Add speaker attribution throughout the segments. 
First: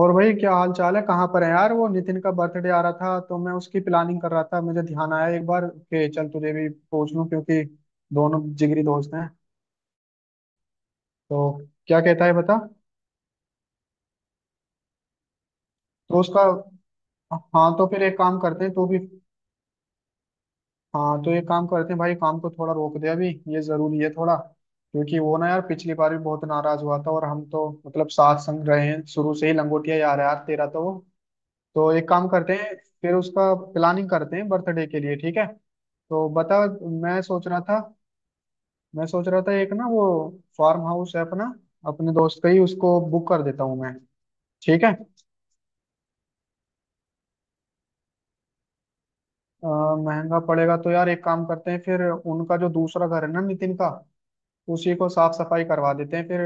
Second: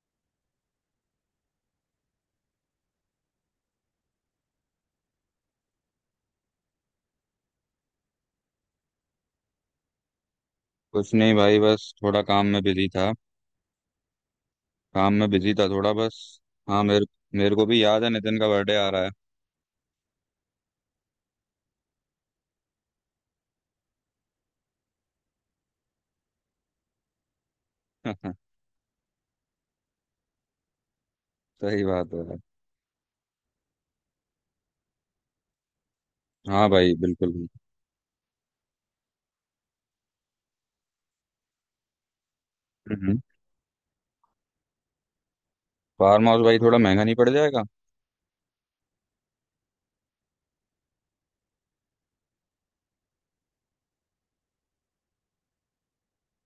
Speaker 1: और भाई क्या हाल चाल है। कहाँ पर है यार। वो नितिन का बर्थडे आ रहा था तो मैं उसकी प्लानिंग कर रहा था, मुझे ध्यान आया एक बार कि चल तुझे भी पूछ लूं क्योंकि दोनों जिगरी दोस्त हैं।
Speaker 2: कुछ नहीं
Speaker 1: तो
Speaker 2: भाई। बस
Speaker 1: क्या
Speaker 2: थोड़ा
Speaker 1: कहता है
Speaker 2: काम
Speaker 1: बता।
Speaker 2: में बिजी था। काम में बिजी था थोड़ा बस।
Speaker 1: तो उसका।
Speaker 2: हाँ, मेरे मेरे को
Speaker 1: हाँ
Speaker 2: भी
Speaker 1: तो फिर
Speaker 2: याद है
Speaker 1: एक
Speaker 2: नितिन
Speaker 1: काम
Speaker 2: का
Speaker 1: करते हैं
Speaker 2: बर्थडे
Speaker 1: तू
Speaker 2: आ
Speaker 1: भी।
Speaker 2: रहा
Speaker 1: हाँ तो एक काम करते हैं भाई, काम को थोड़ा रोक दे अभी, ये जरूरी है थोड़ा। क्योंकि वो ना यार पिछली बार भी बहुत नाराज हुआ था, और हम तो मतलब
Speaker 2: है।
Speaker 1: साथ संग रहे हैं शुरू से ही, लंगोटिया यार है यार तेरा तो वो।
Speaker 2: सही
Speaker 1: तो एक
Speaker 2: बात है
Speaker 1: काम
Speaker 2: भाई।
Speaker 1: करते हैं, फिर उसका प्लानिंग करते हैं बर्थडे के लिए, ठीक है। तो बता।
Speaker 2: हाँ भाई,
Speaker 1: मैं सोच
Speaker 2: बिल्कुल।
Speaker 1: रहा था मैं सोच रहा था एक ना वो फार्म हाउस है अपना, अपने दोस्त का ही, उसको
Speaker 2: बिल्कुल
Speaker 1: बुक कर देता हूँ मैं। ठीक है।
Speaker 2: फार्म हाउस भाई थोड़ा महंगा नहीं पड़ जाएगा?
Speaker 1: महंगा पड़ेगा तो यार एक काम करते हैं, फिर उनका जो दूसरा घर है ना नितिन का, उसी को साफ सफाई करवा देते हैं फिर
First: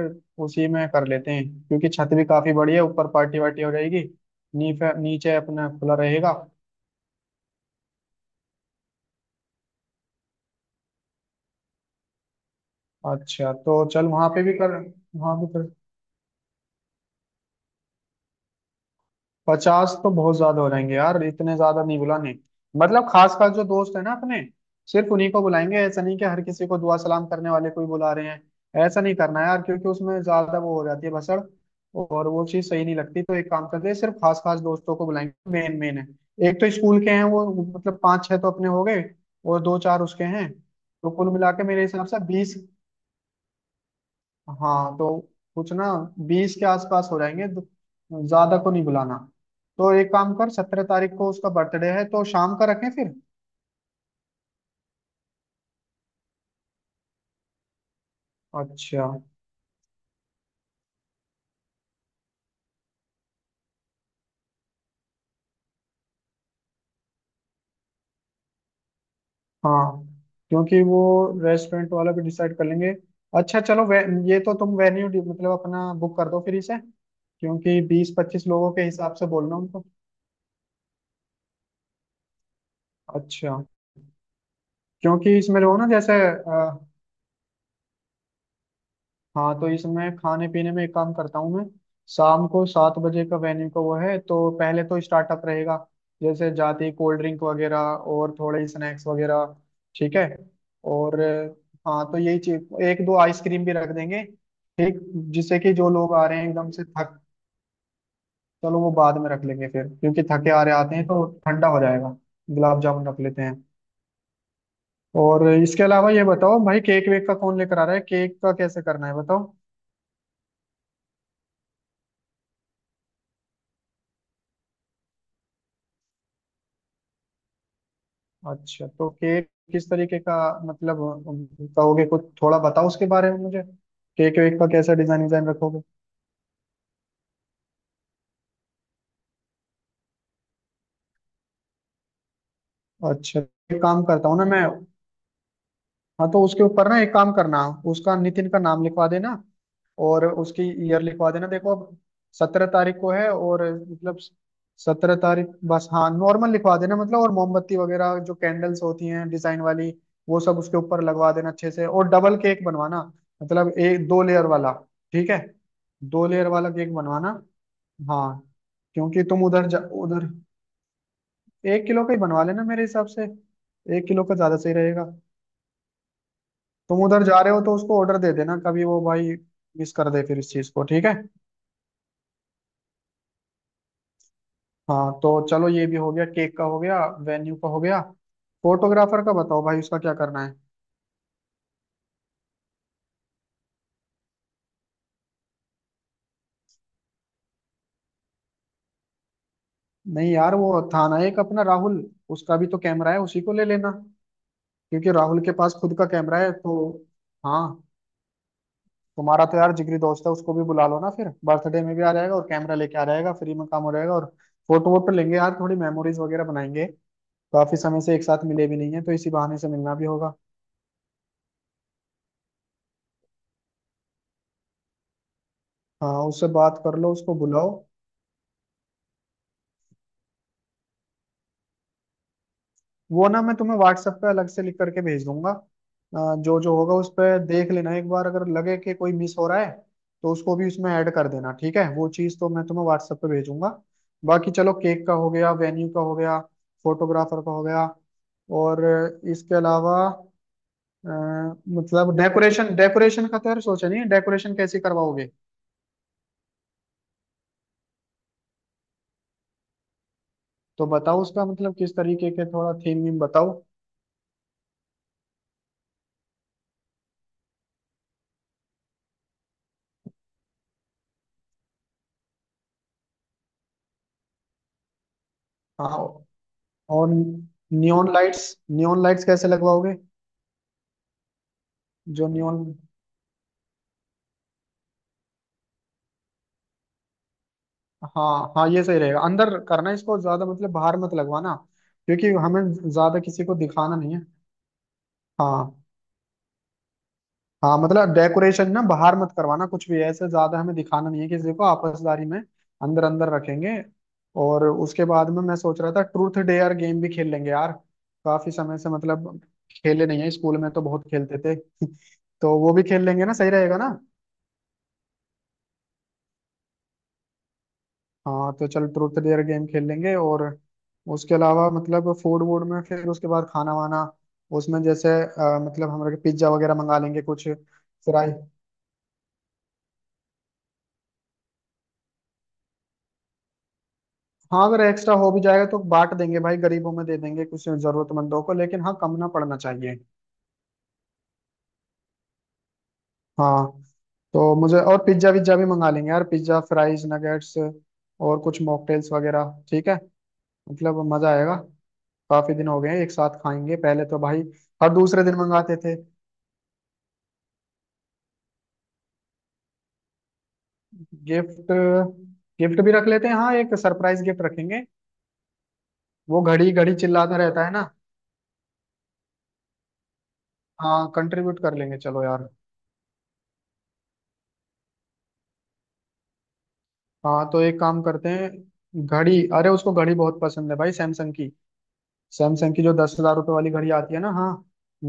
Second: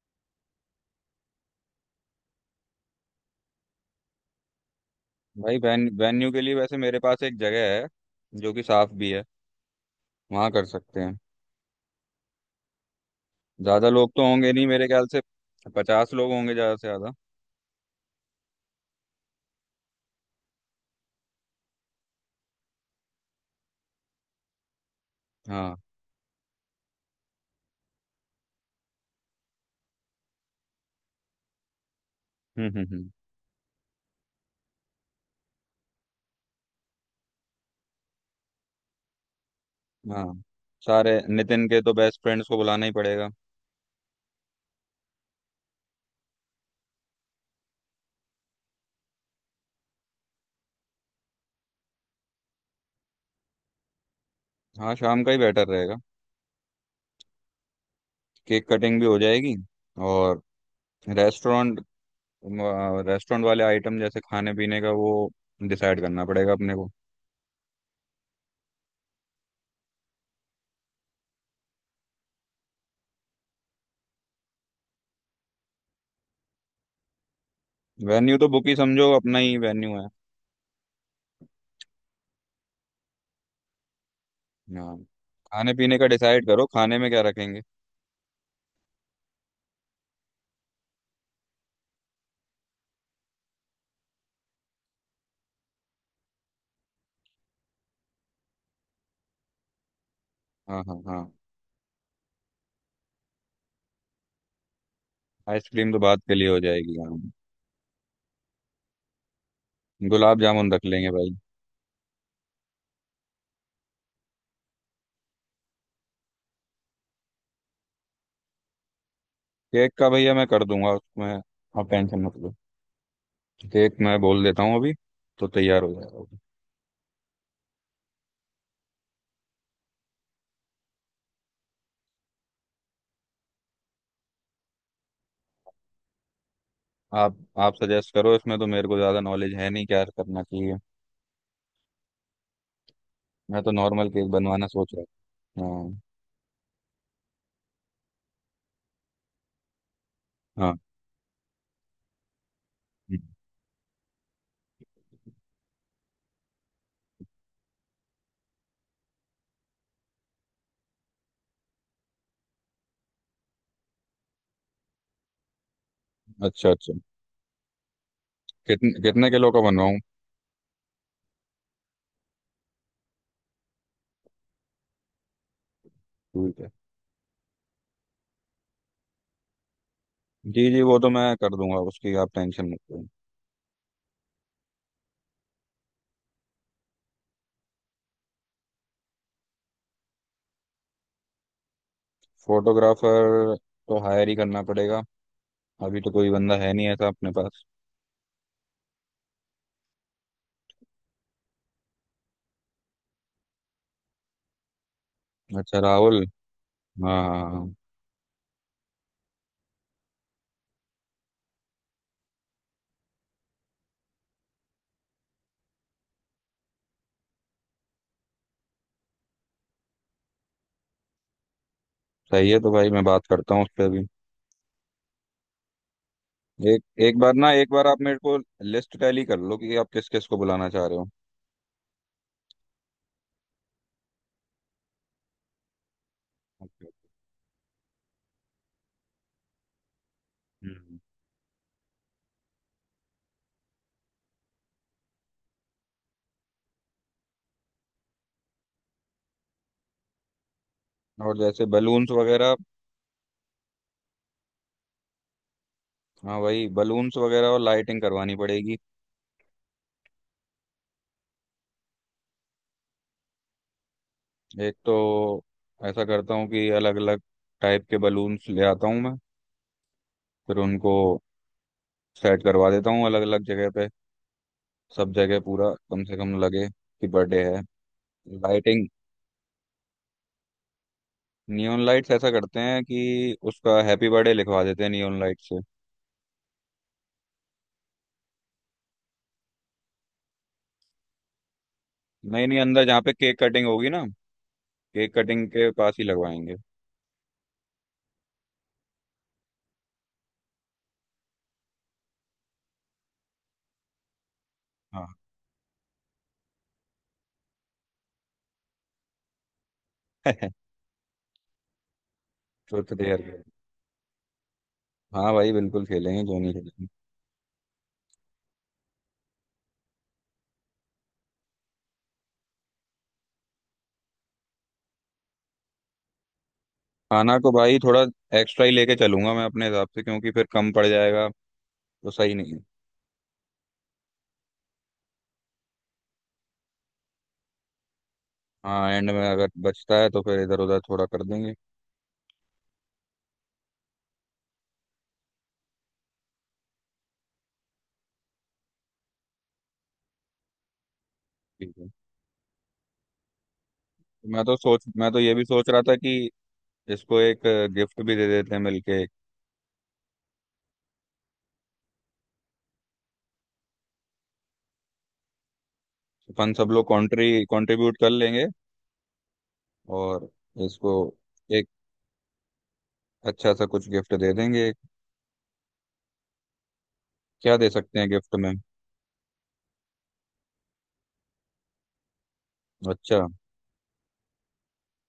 Speaker 1: उसी में कर लेते हैं, क्योंकि छत भी काफी बड़ी है, ऊपर पार्टी वार्टी हो जाएगी, नीचे नीचे
Speaker 2: भाई,
Speaker 1: अपना
Speaker 2: वेन
Speaker 1: खुला
Speaker 2: वेन्यू
Speaker 1: रहेगा।
Speaker 2: के लिए वैसे मेरे पास एक जगह है, जो कि साफ भी है। वहाँ कर सकते हैं।
Speaker 1: अच्छा तो
Speaker 2: ज़्यादा
Speaker 1: चल
Speaker 2: लोग तो
Speaker 1: वहां पे
Speaker 2: होंगे
Speaker 1: भी
Speaker 2: नहीं
Speaker 1: कर।
Speaker 2: मेरे ख्याल से।
Speaker 1: वहां भी कर।
Speaker 2: 50 लोग होंगे ज़्यादा से ज़्यादा।
Speaker 1: 50 तो बहुत ज्यादा हो जाएंगे यार, इतने ज्यादा नहीं बुलाने। मतलब खास खास जो दोस्त है ना अपने, सिर्फ उन्हीं को
Speaker 2: हाँ।
Speaker 1: बुलाएंगे। ऐसा नहीं कि हर किसी को दुआ सलाम करने वाले को ही बुला रहे हैं। ऐसा नहीं करना है यार, क्योंकि उसमें ज्यादा वो हो जाती है भसड़ और वो चीज सही नहीं
Speaker 2: हम्म।
Speaker 1: लगती। तो एक काम करते हैं, सिर्फ खास खास दोस्तों को बुलाएंगे, मेन मेन है। एक तो स्कूल के हैं वो, मतलब पांच छह तो अपने हो गए और दो चार
Speaker 2: हाँ,
Speaker 1: उसके हैं। तो
Speaker 2: सारे
Speaker 1: कुल मिला के
Speaker 2: नितिन के
Speaker 1: मेरे
Speaker 2: तो
Speaker 1: हिसाब से
Speaker 2: बेस्ट फ्रेंड्स
Speaker 1: 20।
Speaker 2: को बुलाना ही पड़ेगा।
Speaker 1: हाँ तो कुछ ना, 20 के आसपास हो जाएंगे तो ज्यादा को नहीं बुलाना। तो एक काम कर, 17 तारीख को उसका बर्थडे है तो शाम का रखें फिर।
Speaker 2: हाँ, शाम का ही बेटर रहेगा। केक कटिंग भी
Speaker 1: अच्छा।
Speaker 2: हो जाएगी। और रेस्टोरेंट रेस्टोरेंट वाले आइटम जैसे खाने पीने का वो डिसाइड करना पड़ेगा अपने को।
Speaker 1: हाँ क्योंकि वो रेस्टोरेंट वाला भी डिसाइड कर लेंगे। अच्छा चलो ये तो तुम वेन्यू मतलब अपना बुक कर दो फिर इसे, क्योंकि बीस
Speaker 2: वेन्यू
Speaker 1: पच्चीस
Speaker 2: तो बुक
Speaker 1: लोगों
Speaker 2: ही
Speaker 1: के
Speaker 2: समझो,
Speaker 1: हिसाब से
Speaker 2: अपना ही
Speaker 1: बोलना उनको।
Speaker 2: वेन्यू है।
Speaker 1: अच्छा,
Speaker 2: हाँ,
Speaker 1: क्योंकि इसमें जो
Speaker 2: खाने
Speaker 1: है ना
Speaker 2: पीने का
Speaker 1: जैसे।
Speaker 2: डिसाइड करो। खाने में क्या रखेंगे?
Speaker 1: हाँ तो इसमें खाने पीने में एक काम करता हूँ मैं। शाम को 7 बजे का वेन्यू का वो है, तो पहले तो स्टार्टअप रहेगा, जैसे जाती कोल्ड ड्रिंक वगैरह और थोड़े स्नैक्स वगैरह, ठीक है।
Speaker 2: हाँ हाँ
Speaker 1: और
Speaker 2: हाँ।
Speaker 1: हाँ तो यही चीज, एक दो आइसक्रीम भी रख देंगे ठीक, जिससे कि जो
Speaker 2: आइसक्रीम तो
Speaker 1: लोग
Speaker 2: बात
Speaker 1: आ
Speaker 2: के
Speaker 1: रहे
Speaker 2: लिए
Speaker 1: हैं
Speaker 2: हो
Speaker 1: एकदम से
Speaker 2: जाएगी, हाँ।
Speaker 1: थक। चलो वो बाद में रख लेंगे फिर, क्योंकि
Speaker 2: गुलाब
Speaker 1: थके आ
Speaker 2: जामुन
Speaker 1: रहे
Speaker 2: रख
Speaker 1: आते हैं
Speaker 2: लेंगे
Speaker 1: तो
Speaker 2: भाई।
Speaker 1: ठंडा हो जाएगा। गुलाब जामुन रख लेते हैं। और इसके अलावा ये बताओ भाई, केक वेक का कौन लेकर आ रहा है, केक का कैसे करना है बताओ।
Speaker 2: केक का भैया मैं कर दूंगा उसमें। आप टेंशन मत लो। केक मैं बोल देता हूँ अभी, तो तैयार हो जाएगा।
Speaker 1: अच्छा तो केक किस तरीके का, मतलब कहोगे, कुछ थोड़ा बताओ उसके बारे में मुझे। केक वेक का कैसा डिजाइन डिजाइन रखोगे।
Speaker 2: आप आप सजेस्ट करो, इसमें तो मेरे को ज़्यादा नॉलेज है नहीं क्या करना चाहिए।
Speaker 1: अच्छा,
Speaker 2: मैं तो
Speaker 1: एक काम
Speaker 2: नॉर्मल
Speaker 1: करता
Speaker 2: केक
Speaker 1: हूँ ना मैं।
Speaker 2: बनवाना सोच रहा हूँ।
Speaker 1: हाँ तो उसके ऊपर ना एक काम करना, उसका नितिन का नाम लिखवा देना और उसकी
Speaker 2: हाँ हाँ।
Speaker 1: ईयर लिखवा देना। देखो अब 17 तारीख को है और मतलब 17 तारीख, बस हाँ नॉर्मल लिखवा देना मतलब। और मोमबत्ती वगैरह जो कैंडल्स होती हैं डिजाइन वाली, वो सब उसके ऊपर लगवा देना अच्छे से, और डबल केक बनवाना, मतलब एक दो लेयर वाला, ठीक है, दो लेयर
Speaker 2: अच्छा
Speaker 1: वाला
Speaker 2: अच्छा।
Speaker 1: केक बनवाना। हाँ
Speaker 2: कितने
Speaker 1: क्योंकि
Speaker 2: कितने
Speaker 1: तुम
Speaker 2: किलो का
Speaker 1: उधर जा,
Speaker 2: बनवाऊँ?
Speaker 1: उधर 1 किलो का ही बनवा लेना मेरे हिसाब से, 1 किलो का ज्यादा सही रहेगा।
Speaker 2: ठीक है।
Speaker 1: तुम उधर जा रहे हो तो उसको ऑर्डर दे देना, कभी वो भाई मिस कर दे फिर इस
Speaker 2: जी
Speaker 1: चीज
Speaker 2: जी,
Speaker 1: को,
Speaker 2: वो
Speaker 1: ठीक
Speaker 2: तो
Speaker 1: है।
Speaker 2: मैं कर दूंगा उसकी आप टेंशन मत लो।
Speaker 1: हाँ तो चलो ये भी हो गया, केक का हो गया, वेन्यू का हो गया। फोटोग्राफर का बताओ भाई, उसका क्या करना है।
Speaker 2: फोटोग्राफर तो हायर ही करना पड़ेगा। अभी तो कोई बंदा है नहीं ऐसा अपने पास।
Speaker 1: नहीं यार वो था ना एक अपना राहुल, उसका भी तो कैमरा है, उसी को ले लेना, क्योंकि राहुल के पास
Speaker 2: अच्छा,
Speaker 1: खुद का
Speaker 2: राहुल।
Speaker 1: कैमरा है तो।
Speaker 2: हाँ हाँ,
Speaker 1: हाँ,
Speaker 2: हाँ।
Speaker 1: तुम्हारा तो यार जिगरी दोस्त है, उसको भी बुला लो ना, फिर बर्थडे में भी आ जाएगा और कैमरा लेके आ जाएगा, फ्री में काम हो जाएगा, और फोटो वोटो लेंगे यार, थोड़ी मेमोरीज वगैरह बनाएंगे, काफी समय से एक साथ मिले भी नहीं है तो इसी बहाने से मिलना भी होगा।
Speaker 2: सही है। तो भाई मैं बात करता हूँ उस पर अभी।
Speaker 1: हाँ उससे बात
Speaker 2: एक
Speaker 1: कर लो,
Speaker 2: एक बार
Speaker 1: उसको
Speaker 2: ना
Speaker 1: बुलाओ।
Speaker 2: एक बार आप मेरे को लिस्ट टैली कर लो कि आप किस किस को बुलाना चाह रहे हो।
Speaker 1: वो ना मैं तुम्हें व्हाट्सएप पे अलग से लिख करके भेज दूंगा, जो जो
Speaker 2: Okay.
Speaker 1: होगा उस पर देख लेना एक बार, अगर लगे कि कोई मिस हो रहा है तो उसको भी उसमें
Speaker 2: हम्म।
Speaker 1: ऐड कर देना, ठीक है, वो चीज़ तो मैं तुम्हें व्हाट्सएप पे भेजूंगा। बाकी चलो, केक का हो गया, वेन्यू का हो गया, फोटोग्राफर का हो गया। और इसके अलावा अ,
Speaker 2: और जैसे बलून्स
Speaker 1: मतलब
Speaker 2: वगैरह।
Speaker 1: डेकोरेशन, डेकोरेशन का तो यार सोचा नहीं है, डेकोरेशन कैसे करवाओगे।
Speaker 2: हाँ, वही बलून्स वगैरह और लाइटिंग करवानी पड़ेगी।
Speaker 1: तो बताओ उसका, मतलब किस तरीके के, थोड़ा थीम वीम बताओ।
Speaker 2: एक तो ऐसा करता हूँ कि अलग अलग टाइप के बलून्स ले आता हूँ मैं। फिर उनको सेट करवा देता हूँ अलग अलग जगह पे। सब जगह पूरा
Speaker 1: हाँ।
Speaker 2: कम से कम लगे
Speaker 1: और
Speaker 2: कि बर्थडे है।
Speaker 1: Neon lights,
Speaker 2: lighting.
Speaker 1: Neon lights कैसे लगवाओगे।
Speaker 2: नियॉन लाइट्स
Speaker 1: जो
Speaker 2: ऐसा करते
Speaker 1: नियॉन,
Speaker 2: हैं कि उसका हैप्पी बर्थडे लिखवा देते हैं नियॉन लाइट से।
Speaker 1: हाँ हाँ ये सही रहेगा, अंदर करना है इसको, ज्यादा मतलब बाहर मत लगवाना, क्योंकि
Speaker 2: नहीं नहीं,
Speaker 1: हमें
Speaker 2: अंदर जहाँ पे
Speaker 1: ज्यादा
Speaker 2: केक
Speaker 1: किसी को
Speaker 2: कटिंग होगी
Speaker 1: दिखाना
Speaker 2: ना,
Speaker 1: नहीं है।
Speaker 2: केक कटिंग के
Speaker 1: हाँ
Speaker 2: पास ही लगवाएंगे।
Speaker 1: हाँ मतलब डेकोरेशन ना बाहर मत करवाना कुछ भी ऐसे, ज्यादा हमें दिखाना नहीं है किसी को आपसदारी में, अंदर अंदर रखेंगे। और उसके
Speaker 2: हाँ।
Speaker 1: बाद में मैं सोच रहा था ट्रूथ डेयर गेम भी खेल लेंगे यार, काफी समय से मतलब खेले नहीं है, स्कूल में तो बहुत खेलते थे। तो वो भी
Speaker 2: ट्रुथ
Speaker 1: खेल लेंगे
Speaker 2: डेयर।
Speaker 1: ना, सही रहेगा ना।
Speaker 2: हाँ भाई, बिल्कुल खेलेंगे, क्यों नहीं खेलेंगे।
Speaker 1: हाँ तो चल ट्रूथ डेयर गेम खेल लेंगे, और उसके अलावा मतलब फूड वूड में, फिर उसके बाद खाना वाना, उसमें जैसे मतलब हम लोग पिज्जा वगैरह मंगा लेंगे
Speaker 2: खाना
Speaker 1: कुछ
Speaker 2: को भाई थोड़ा
Speaker 1: फ्राई।
Speaker 2: एक्स्ट्रा ही लेके चलूंगा मैं अपने हिसाब से, क्योंकि फिर कम पड़ जाएगा तो सही नहीं है।
Speaker 1: हाँ अगर एक्स्ट्रा हो भी जाएगा तो बांट देंगे भाई गरीबों में, दे देंगे कुछ जरूरतमंदों को, लेकिन
Speaker 2: हाँ,
Speaker 1: हाँ
Speaker 2: एंड
Speaker 1: कम
Speaker 2: में
Speaker 1: ना
Speaker 2: अगर
Speaker 1: पड़ना
Speaker 2: बचता
Speaker 1: चाहिए।
Speaker 2: है तो फिर इधर उधर थोड़ा कर देंगे।
Speaker 1: हाँ तो मुझे और पिज्जा विज्जा भी मंगा लेंगे यार, पिज्जा फ्राइज नगेट्स और कुछ मॉकटेल्स वगैरह, ठीक है, मतलब मजा आएगा।
Speaker 2: ठीक है।
Speaker 1: काफी दिन हो गए हैं, एक साथ खाएंगे पहले तो भाई, हर
Speaker 2: मैं तो
Speaker 1: दूसरे
Speaker 2: ये
Speaker 1: दिन
Speaker 2: भी सोच
Speaker 1: मंगाते
Speaker 2: रहा था
Speaker 1: थे।
Speaker 2: कि इसको एक गिफ्ट भी दे देते हैं मिलके।
Speaker 1: गिफ्ट, गिफ्ट भी रख लेते हैं हाँ, एक सरप्राइज गिफ्ट रखेंगे, वो
Speaker 2: अपन सब
Speaker 1: घड़ी
Speaker 2: लोग
Speaker 1: घड़ी
Speaker 2: कॉन्ट्री
Speaker 1: चिल्लाता रहता है ना।
Speaker 2: कंट्रीब्यूट कर लेंगे। और इसको
Speaker 1: हाँ कंट्रीब्यूट
Speaker 2: एक
Speaker 1: कर लेंगे चलो यार।
Speaker 2: अच्छा सा कुछ गिफ्ट दे देंगे।
Speaker 1: हाँ
Speaker 2: क्या
Speaker 1: तो
Speaker 2: दे
Speaker 1: एक
Speaker 2: सकते
Speaker 1: काम
Speaker 2: हैं
Speaker 1: करते
Speaker 2: गिफ्ट में?
Speaker 1: हैं, घड़ी अरे उसको घड़ी बहुत पसंद है भाई, सैमसंग की। सैमसंग की जो दस
Speaker 2: अच्छा।
Speaker 1: हजार रुपये वाली घड़ी आती है ना, हाँ,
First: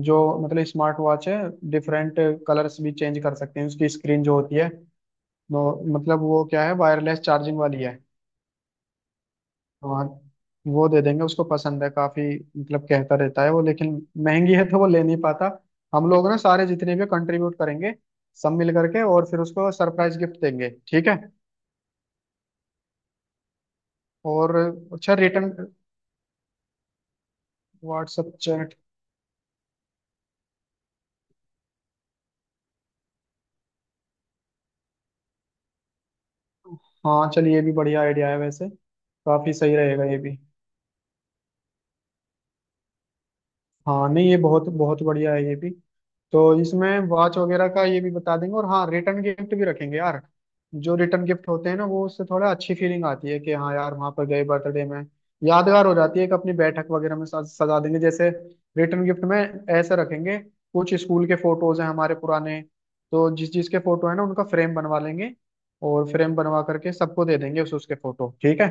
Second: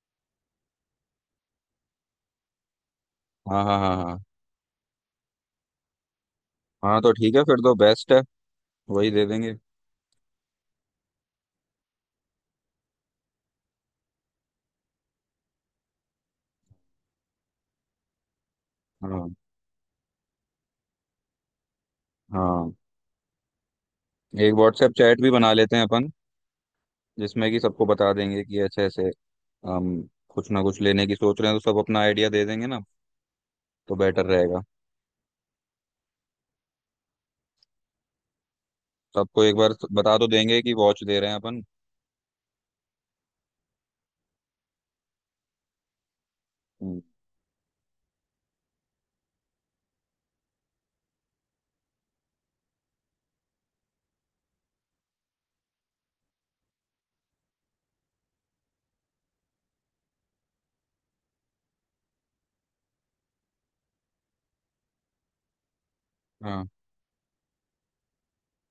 Speaker 1: जो मतलब स्मार्ट वॉच है, डिफरेंट कलर्स भी चेंज कर सकते
Speaker 2: हाँ
Speaker 1: हैं
Speaker 2: हाँ
Speaker 1: उसकी
Speaker 2: हाँ हाँ।
Speaker 1: स्क्रीन जो होती है वो, मतलब वो क्या है,
Speaker 2: हाँ तो
Speaker 1: वायरलेस
Speaker 2: ठीक है, फिर
Speaker 1: चार्जिंग
Speaker 2: तो
Speaker 1: वाली है।
Speaker 2: बेस्ट है। वही दे देंगे।
Speaker 1: वहाँ, वो दे देंगे, उसको पसंद है काफी, मतलब कहता रहता है वो लेकिन महंगी है तो वो ले नहीं पाता। हम लोग ना सारे जितने भी कंट्रीब्यूट करेंगे सब मिल करके, और
Speaker 2: हाँ
Speaker 1: फिर उसको सरप्राइज गिफ्ट देंगे, ठीक है।
Speaker 2: हाँ। एक
Speaker 1: और
Speaker 2: व्हाट्सएप
Speaker 1: अच्छा
Speaker 2: चैट भी बना
Speaker 1: रिटर्न,
Speaker 2: लेते हैं अपन। जिसमें कि सबको बता
Speaker 1: व्हाट्सएप
Speaker 2: देंगे कि
Speaker 1: चैट,
Speaker 2: ऐसे ऐसे हम कुछ ना कुछ लेने की सोच रहे हैं, तो सब अपना आइडिया दे देंगे ना? तो बेटर रहेगा।
Speaker 1: हाँ चलिए ये भी बढ़िया आइडिया है वैसे,
Speaker 2: सबको
Speaker 1: काफी
Speaker 2: एक बार
Speaker 1: सही रहेगा
Speaker 2: बता
Speaker 1: ये
Speaker 2: तो
Speaker 1: भी।
Speaker 2: देंगे कि वॉच दे रहे हैं अपन।
Speaker 1: हाँ नहीं ये बहुत बहुत बढ़िया है ये भी। तो इसमें वॉच वगैरह का ये भी बता देंगे, और हाँ रिटर्न गिफ्ट भी रखेंगे यार, जो रिटर्न गिफ्ट होते हैं ना वो, उससे थोड़ा अच्छी फीलिंग आती है कि हाँ यार वहां पर गए बर्थडे में, यादगार हो जाती है, कि अपनी बैठक वगैरह में सजा देंगे जैसे, रिटर्न गिफ्ट में ऐसे रखेंगे, कुछ स्कूल के फोटोज हैं हमारे पुराने, तो जिस जिस के फोटो है ना उनका फ्रेम बनवा लेंगे, और फ्रेम बनवा
Speaker 2: हाँ,
Speaker 1: करके सबको दे देंगे उस उसके फोटो, ठीक है।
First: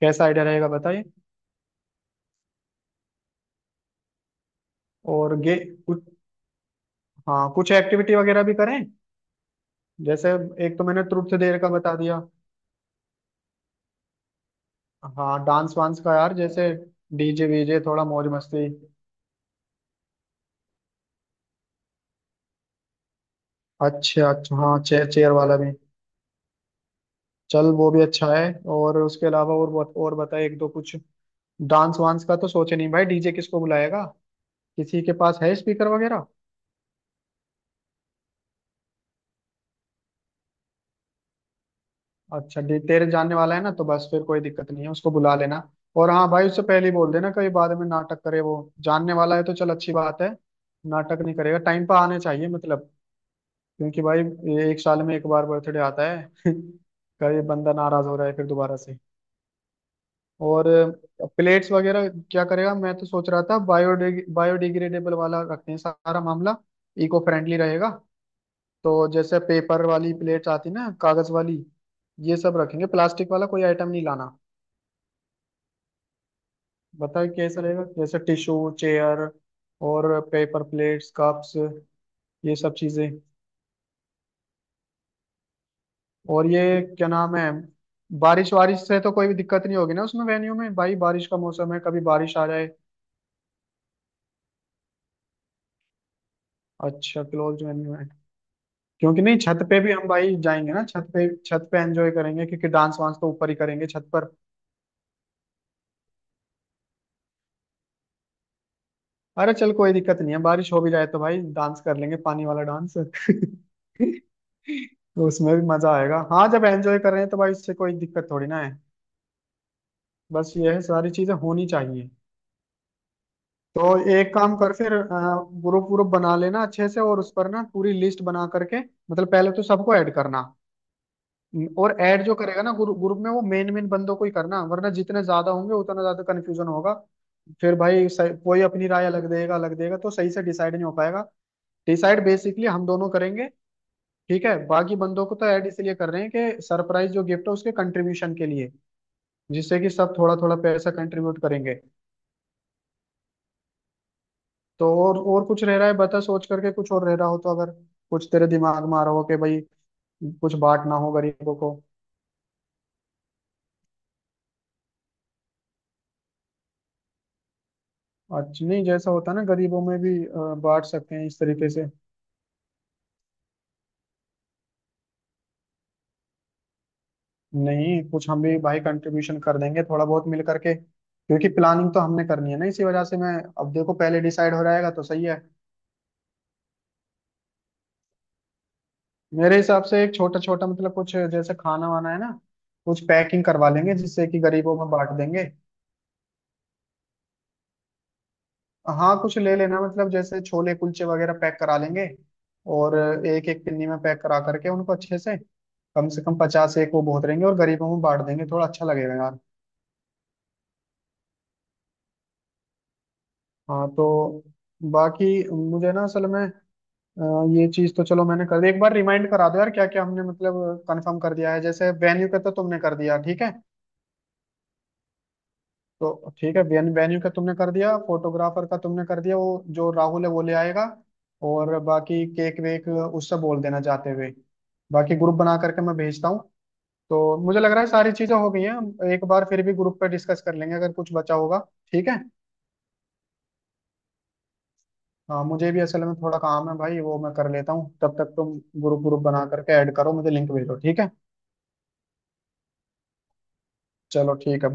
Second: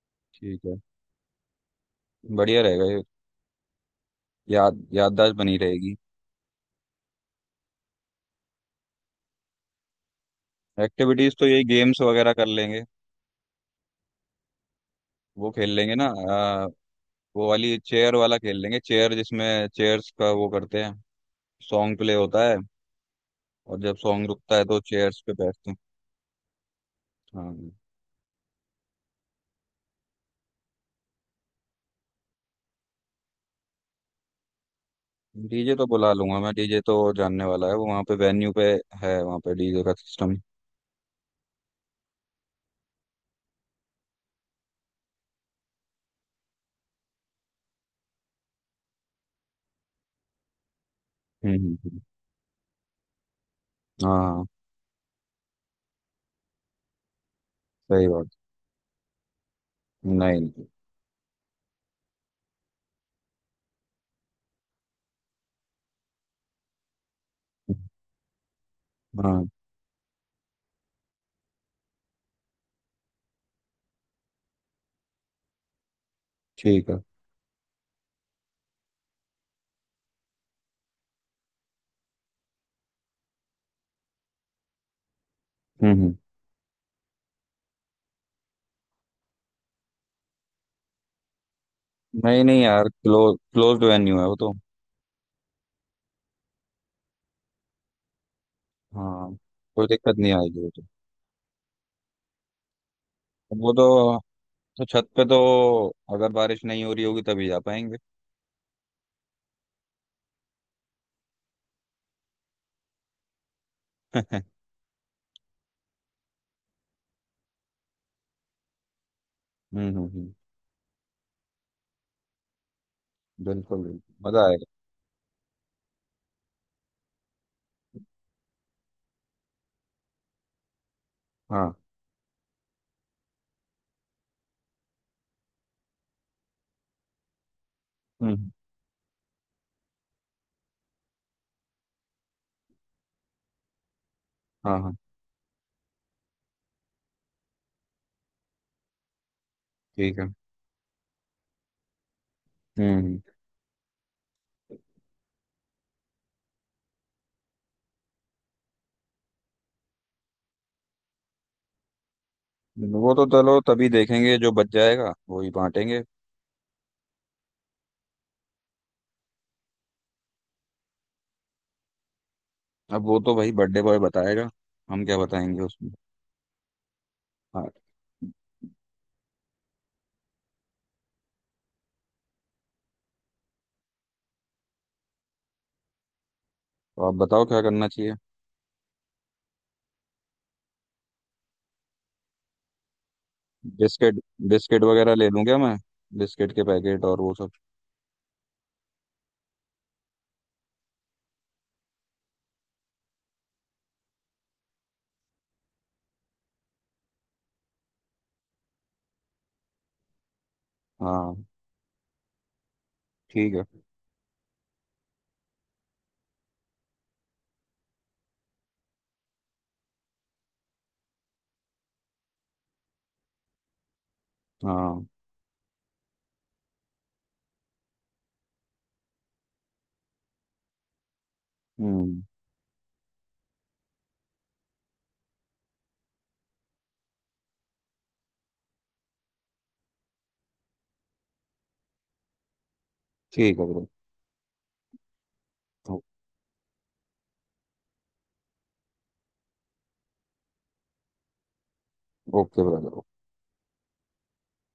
Speaker 1: कैसा आइडिया
Speaker 2: ठीक
Speaker 1: रहेगा
Speaker 2: है,
Speaker 1: बताइए।
Speaker 2: बढ़िया रहेगा ये। याददाश्त
Speaker 1: और गे
Speaker 2: बनी रहेगी।
Speaker 1: कुछ, हाँ कुछ एक्टिविटी वगैरह भी करें जैसे, एक तो मैंने
Speaker 2: एक्टिविटीज
Speaker 1: ट्रुथ
Speaker 2: तो
Speaker 1: देर
Speaker 2: यही
Speaker 1: का बता
Speaker 2: गेम्स
Speaker 1: दिया।
Speaker 2: वगैरह कर लेंगे।
Speaker 1: हाँ
Speaker 2: वो खेल
Speaker 1: डांस
Speaker 2: लेंगे
Speaker 1: वांस
Speaker 2: ना
Speaker 1: का यार जैसे, डीजे
Speaker 2: वो वाली
Speaker 1: वीजे थोड़ा
Speaker 2: चेयर
Speaker 1: मौज
Speaker 2: वाला खेल
Speaker 1: मस्ती।
Speaker 2: लेंगे। चेयर जिसमें चेयर्स का वो करते हैं, सॉन्ग प्ले होता है और जब सॉन्ग
Speaker 1: अच्छा
Speaker 2: रुकता
Speaker 1: अच्छा
Speaker 2: है
Speaker 1: हाँ
Speaker 2: तो
Speaker 1: चेयर
Speaker 2: चेयर्स
Speaker 1: चेयर
Speaker 2: पे
Speaker 1: वाला
Speaker 2: बैठते
Speaker 1: भी,
Speaker 2: हैं।
Speaker 1: चल
Speaker 2: हाँ,
Speaker 1: वो भी अच्छा है। और उसके अलावा और और बता एक दो कुछ। डांस वांस का तो सोचे नहीं भाई, डीजे किसको बुलाएगा, किसी के पास है
Speaker 2: डीजे तो
Speaker 1: स्पीकर
Speaker 2: बुला
Speaker 1: वगैरह।
Speaker 2: लूंगा मैं। डीजे तो जानने वाला है वो, वहाँ पे वेन्यू पे है वहाँ पे डीजे का सिस्टम।
Speaker 1: अच्छा, तेरे जानने वाला है ना तो बस फिर कोई दिक्कत नहीं है, उसको बुला लेना। और हाँ भाई उससे पहले ही बोल देना, कहीं बाद में नाटक करे वो, जानने वाला है तो चल अच्छी बात है, नाटक नहीं
Speaker 2: हम्म
Speaker 1: करेगा
Speaker 2: हम्म,
Speaker 1: टाइम पर
Speaker 2: हम्म।
Speaker 1: आने चाहिए मतलब। क्योंकि
Speaker 2: हाँ
Speaker 1: भाई,
Speaker 2: हाँ,
Speaker 1: ये एक साल में एक बार बर्थडे आता है। कभी बंदा नाराज
Speaker 2: सही
Speaker 1: हो रहा
Speaker 2: बात।
Speaker 1: है फिर दोबारा से।
Speaker 2: नहीं नहीं।
Speaker 1: और प्लेट्स वगैरह क्या करेगा, मैं तो सोच रहा था बायोडिग्रेडेबल वाला रखते हैं सारा मामला, इको फ्रेंडली रहेगा। तो जैसे
Speaker 2: हाँ।
Speaker 1: पेपर वाली प्लेट्स आती ना, कागज वाली ये सब रखेंगे, प्लास्टिक वाला कोई आइटम नहीं लाना।
Speaker 2: ठीक है।
Speaker 1: बताइए कैसा रहेगा, जैसे टिश्यू चेयर और पेपर प्लेट्स कप्स, ये सब चीजें।
Speaker 2: हम्म।
Speaker 1: और ये क्या नाम है, बारिश वारिश से तो कोई भी दिक्कत नहीं होगी ना उसमें वेन्यू में, भाई बारिश का मौसम है, कभी बारिश
Speaker 2: नहीं
Speaker 1: आ
Speaker 2: नहीं
Speaker 1: जाए।
Speaker 2: यार, क्लोज्ड वेन्यू है वो तो।
Speaker 1: अच्छा, क्लोज वेन्यू है, क्योंकि
Speaker 2: हाँ,
Speaker 1: नहीं छत पे
Speaker 2: कोई
Speaker 1: भी हम
Speaker 2: दिक्कत नहीं
Speaker 1: भाई
Speaker 2: आएगी वो
Speaker 1: जाएंगे
Speaker 2: तो।
Speaker 1: ना, छत पे एंजॉय करेंगे, क्योंकि डांस वांस तो ऊपर ही
Speaker 2: वो तो
Speaker 1: करेंगे छत पर।
Speaker 2: छत पे तो अगर बारिश नहीं हो रही होगी तभी जा पाएंगे।
Speaker 1: अरे चल कोई दिक्कत नहीं है, बारिश हो भी जाए तो भाई डांस कर लेंगे पानी वाला डांस।
Speaker 2: हम्म
Speaker 1: तो उसमें भी मजा आएगा, हाँ जब एंजॉय कर रहे हैं तो भाई इससे कोई दिक्कत थोड़ी ना है,
Speaker 2: हम्म हम्म,
Speaker 1: बस ये है, सारी चीजें होनी चाहिए।
Speaker 2: बिल्कुल
Speaker 1: तो
Speaker 2: बिल्कुल।
Speaker 1: एक
Speaker 2: मजा
Speaker 1: काम
Speaker 2: आएगा।
Speaker 1: कर फिर, ग्रुप ग्रुप बना लेना अच्छे से, और उस पर ना पूरी लिस्ट बना करके, मतलब पहले तो सबको ऐड करना।
Speaker 2: हाँ।
Speaker 1: और ऐड जो करेगा ना ग्रुप ग्रुप में, वो मेन मेन बंदों को ही करना, वरना जितने ज्यादा होंगे उतना ज्यादा कन्फ्यूजन होगा। फिर भाई
Speaker 2: हम्म।
Speaker 1: कोई अपनी राय अलग देगा तो सही से डिसाइड नहीं हो पाएगा। डिसाइड बेसिकली हम दोनों करेंगे, ठीक है,
Speaker 2: हाँ
Speaker 1: बाकी
Speaker 2: हाँ,
Speaker 1: बंदों को तो ऐड इसलिए कर रहे हैं कि सरप्राइज जो गिफ्ट है उसके कंट्रीब्यूशन के लिए, जिससे कि सब
Speaker 2: ठीक है।
Speaker 1: थोड़ा थोड़ा पैसा कंट्रीब्यूट करेंगे।
Speaker 2: हम्म
Speaker 1: तो और कुछ रह रहा है बता, सोच करके कुछ और रह रहा हो तो, अगर कुछ तेरे दिमाग में आ रहा हो कि भाई कुछ बांटना हो गरीबों को।
Speaker 2: वो तो चलो तभी देखेंगे जो बच जाएगा वो ही बांटेंगे।
Speaker 1: अच्छा नहीं जैसा होता है ना, गरीबों में भी बांट सकते हैं इस तरीके से।
Speaker 2: अब वो तो भाई बर्थडे बॉय बताएगा। हम क्या बताएंगे उसमें। हाँ,
Speaker 1: नहीं कुछ हम भी भाई कंट्रीब्यूशन कर देंगे थोड़ा बहुत मिल करके, क्योंकि प्लानिंग तो हमने करनी है ना इसी वजह से मैं, अब देखो पहले डिसाइड हो जाएगा तो सही है।
Speaker 2: तो आप बताओ क्या करना चाहिए।
Speaker 1: मेरे हिसाब से एक छोटा छोटा मतलब कुछ, जैसे खाना वाना है ना, कुछ पैकिंग करवा लेंगे
Speaker 2: बिस्किट।
Speaker 1: जिससे कि गरीबों
Speaker 2: बिस्किट
Speaker 1: में बांट
Speaker 2: वगैरह ले लूँ
Speaker 1: देंगे।
Speaker 2: क्या मैं? बिस्किट के पैकेट और वो सब।
Speaker 1: हाँ कुछ ले लेना, मतलब जैसे छोले कुलचे वगैरह पैक करा लेंगे और एक एक पिन्नी में पैक करा करके उनको अच्छे से, कम से कम 50 एक वो बहुत रहेंगे और गरीबों में बांट देंगे, थोड़ा अच्छा लगेगा यार।
Speaker 2: हाँ, ठीक है।
Speaker 1: हाँ तो बाकी मुझे ना असल में, अ, ये चीज तो चलो मैंने कर दी, एक बार रिमाइंड करा दो यार क्या क्या हमने मतलब कंफर्म कर दिया है। जैसे वेन्यू का तो तुमने कर दिया, ठीक है,
Speaker 2: हाँ,
Speaker 1: तो ठीक है, वेन्यू वेन्यू का तुमने कर दिया, फोटोग्राफर का तुमने कर दिया, वो जो राहुल है वो ले आएगा, और
Speaker 2: हम्म।
Speaker 1: बाकी केक वेक उससे बोल देना जाते हुए, बाकी ग्रुप बना करके मैं भेजता हूँ। तो मुझे लग रहा है सारी चीजें हो गई हैं, हम एक बार फिर भी ग्रुप पे डिस्कस कर लेंगे अगर कुछ बचा होगा, ठीक है।
Speaker 2: ठीक है ब्रो।
Speaker 1: हाँ मुझे भी असल में थोड़ा काम है भाई, वो मैं कर लेता हूँ तब तक तुम ग्रुप ग्रुप बना करके ऐड करो, मुझे लिंक भेजो, ठीक है।
Speaker 2: Okay brother.
Speaker 1: चलो ठीक है।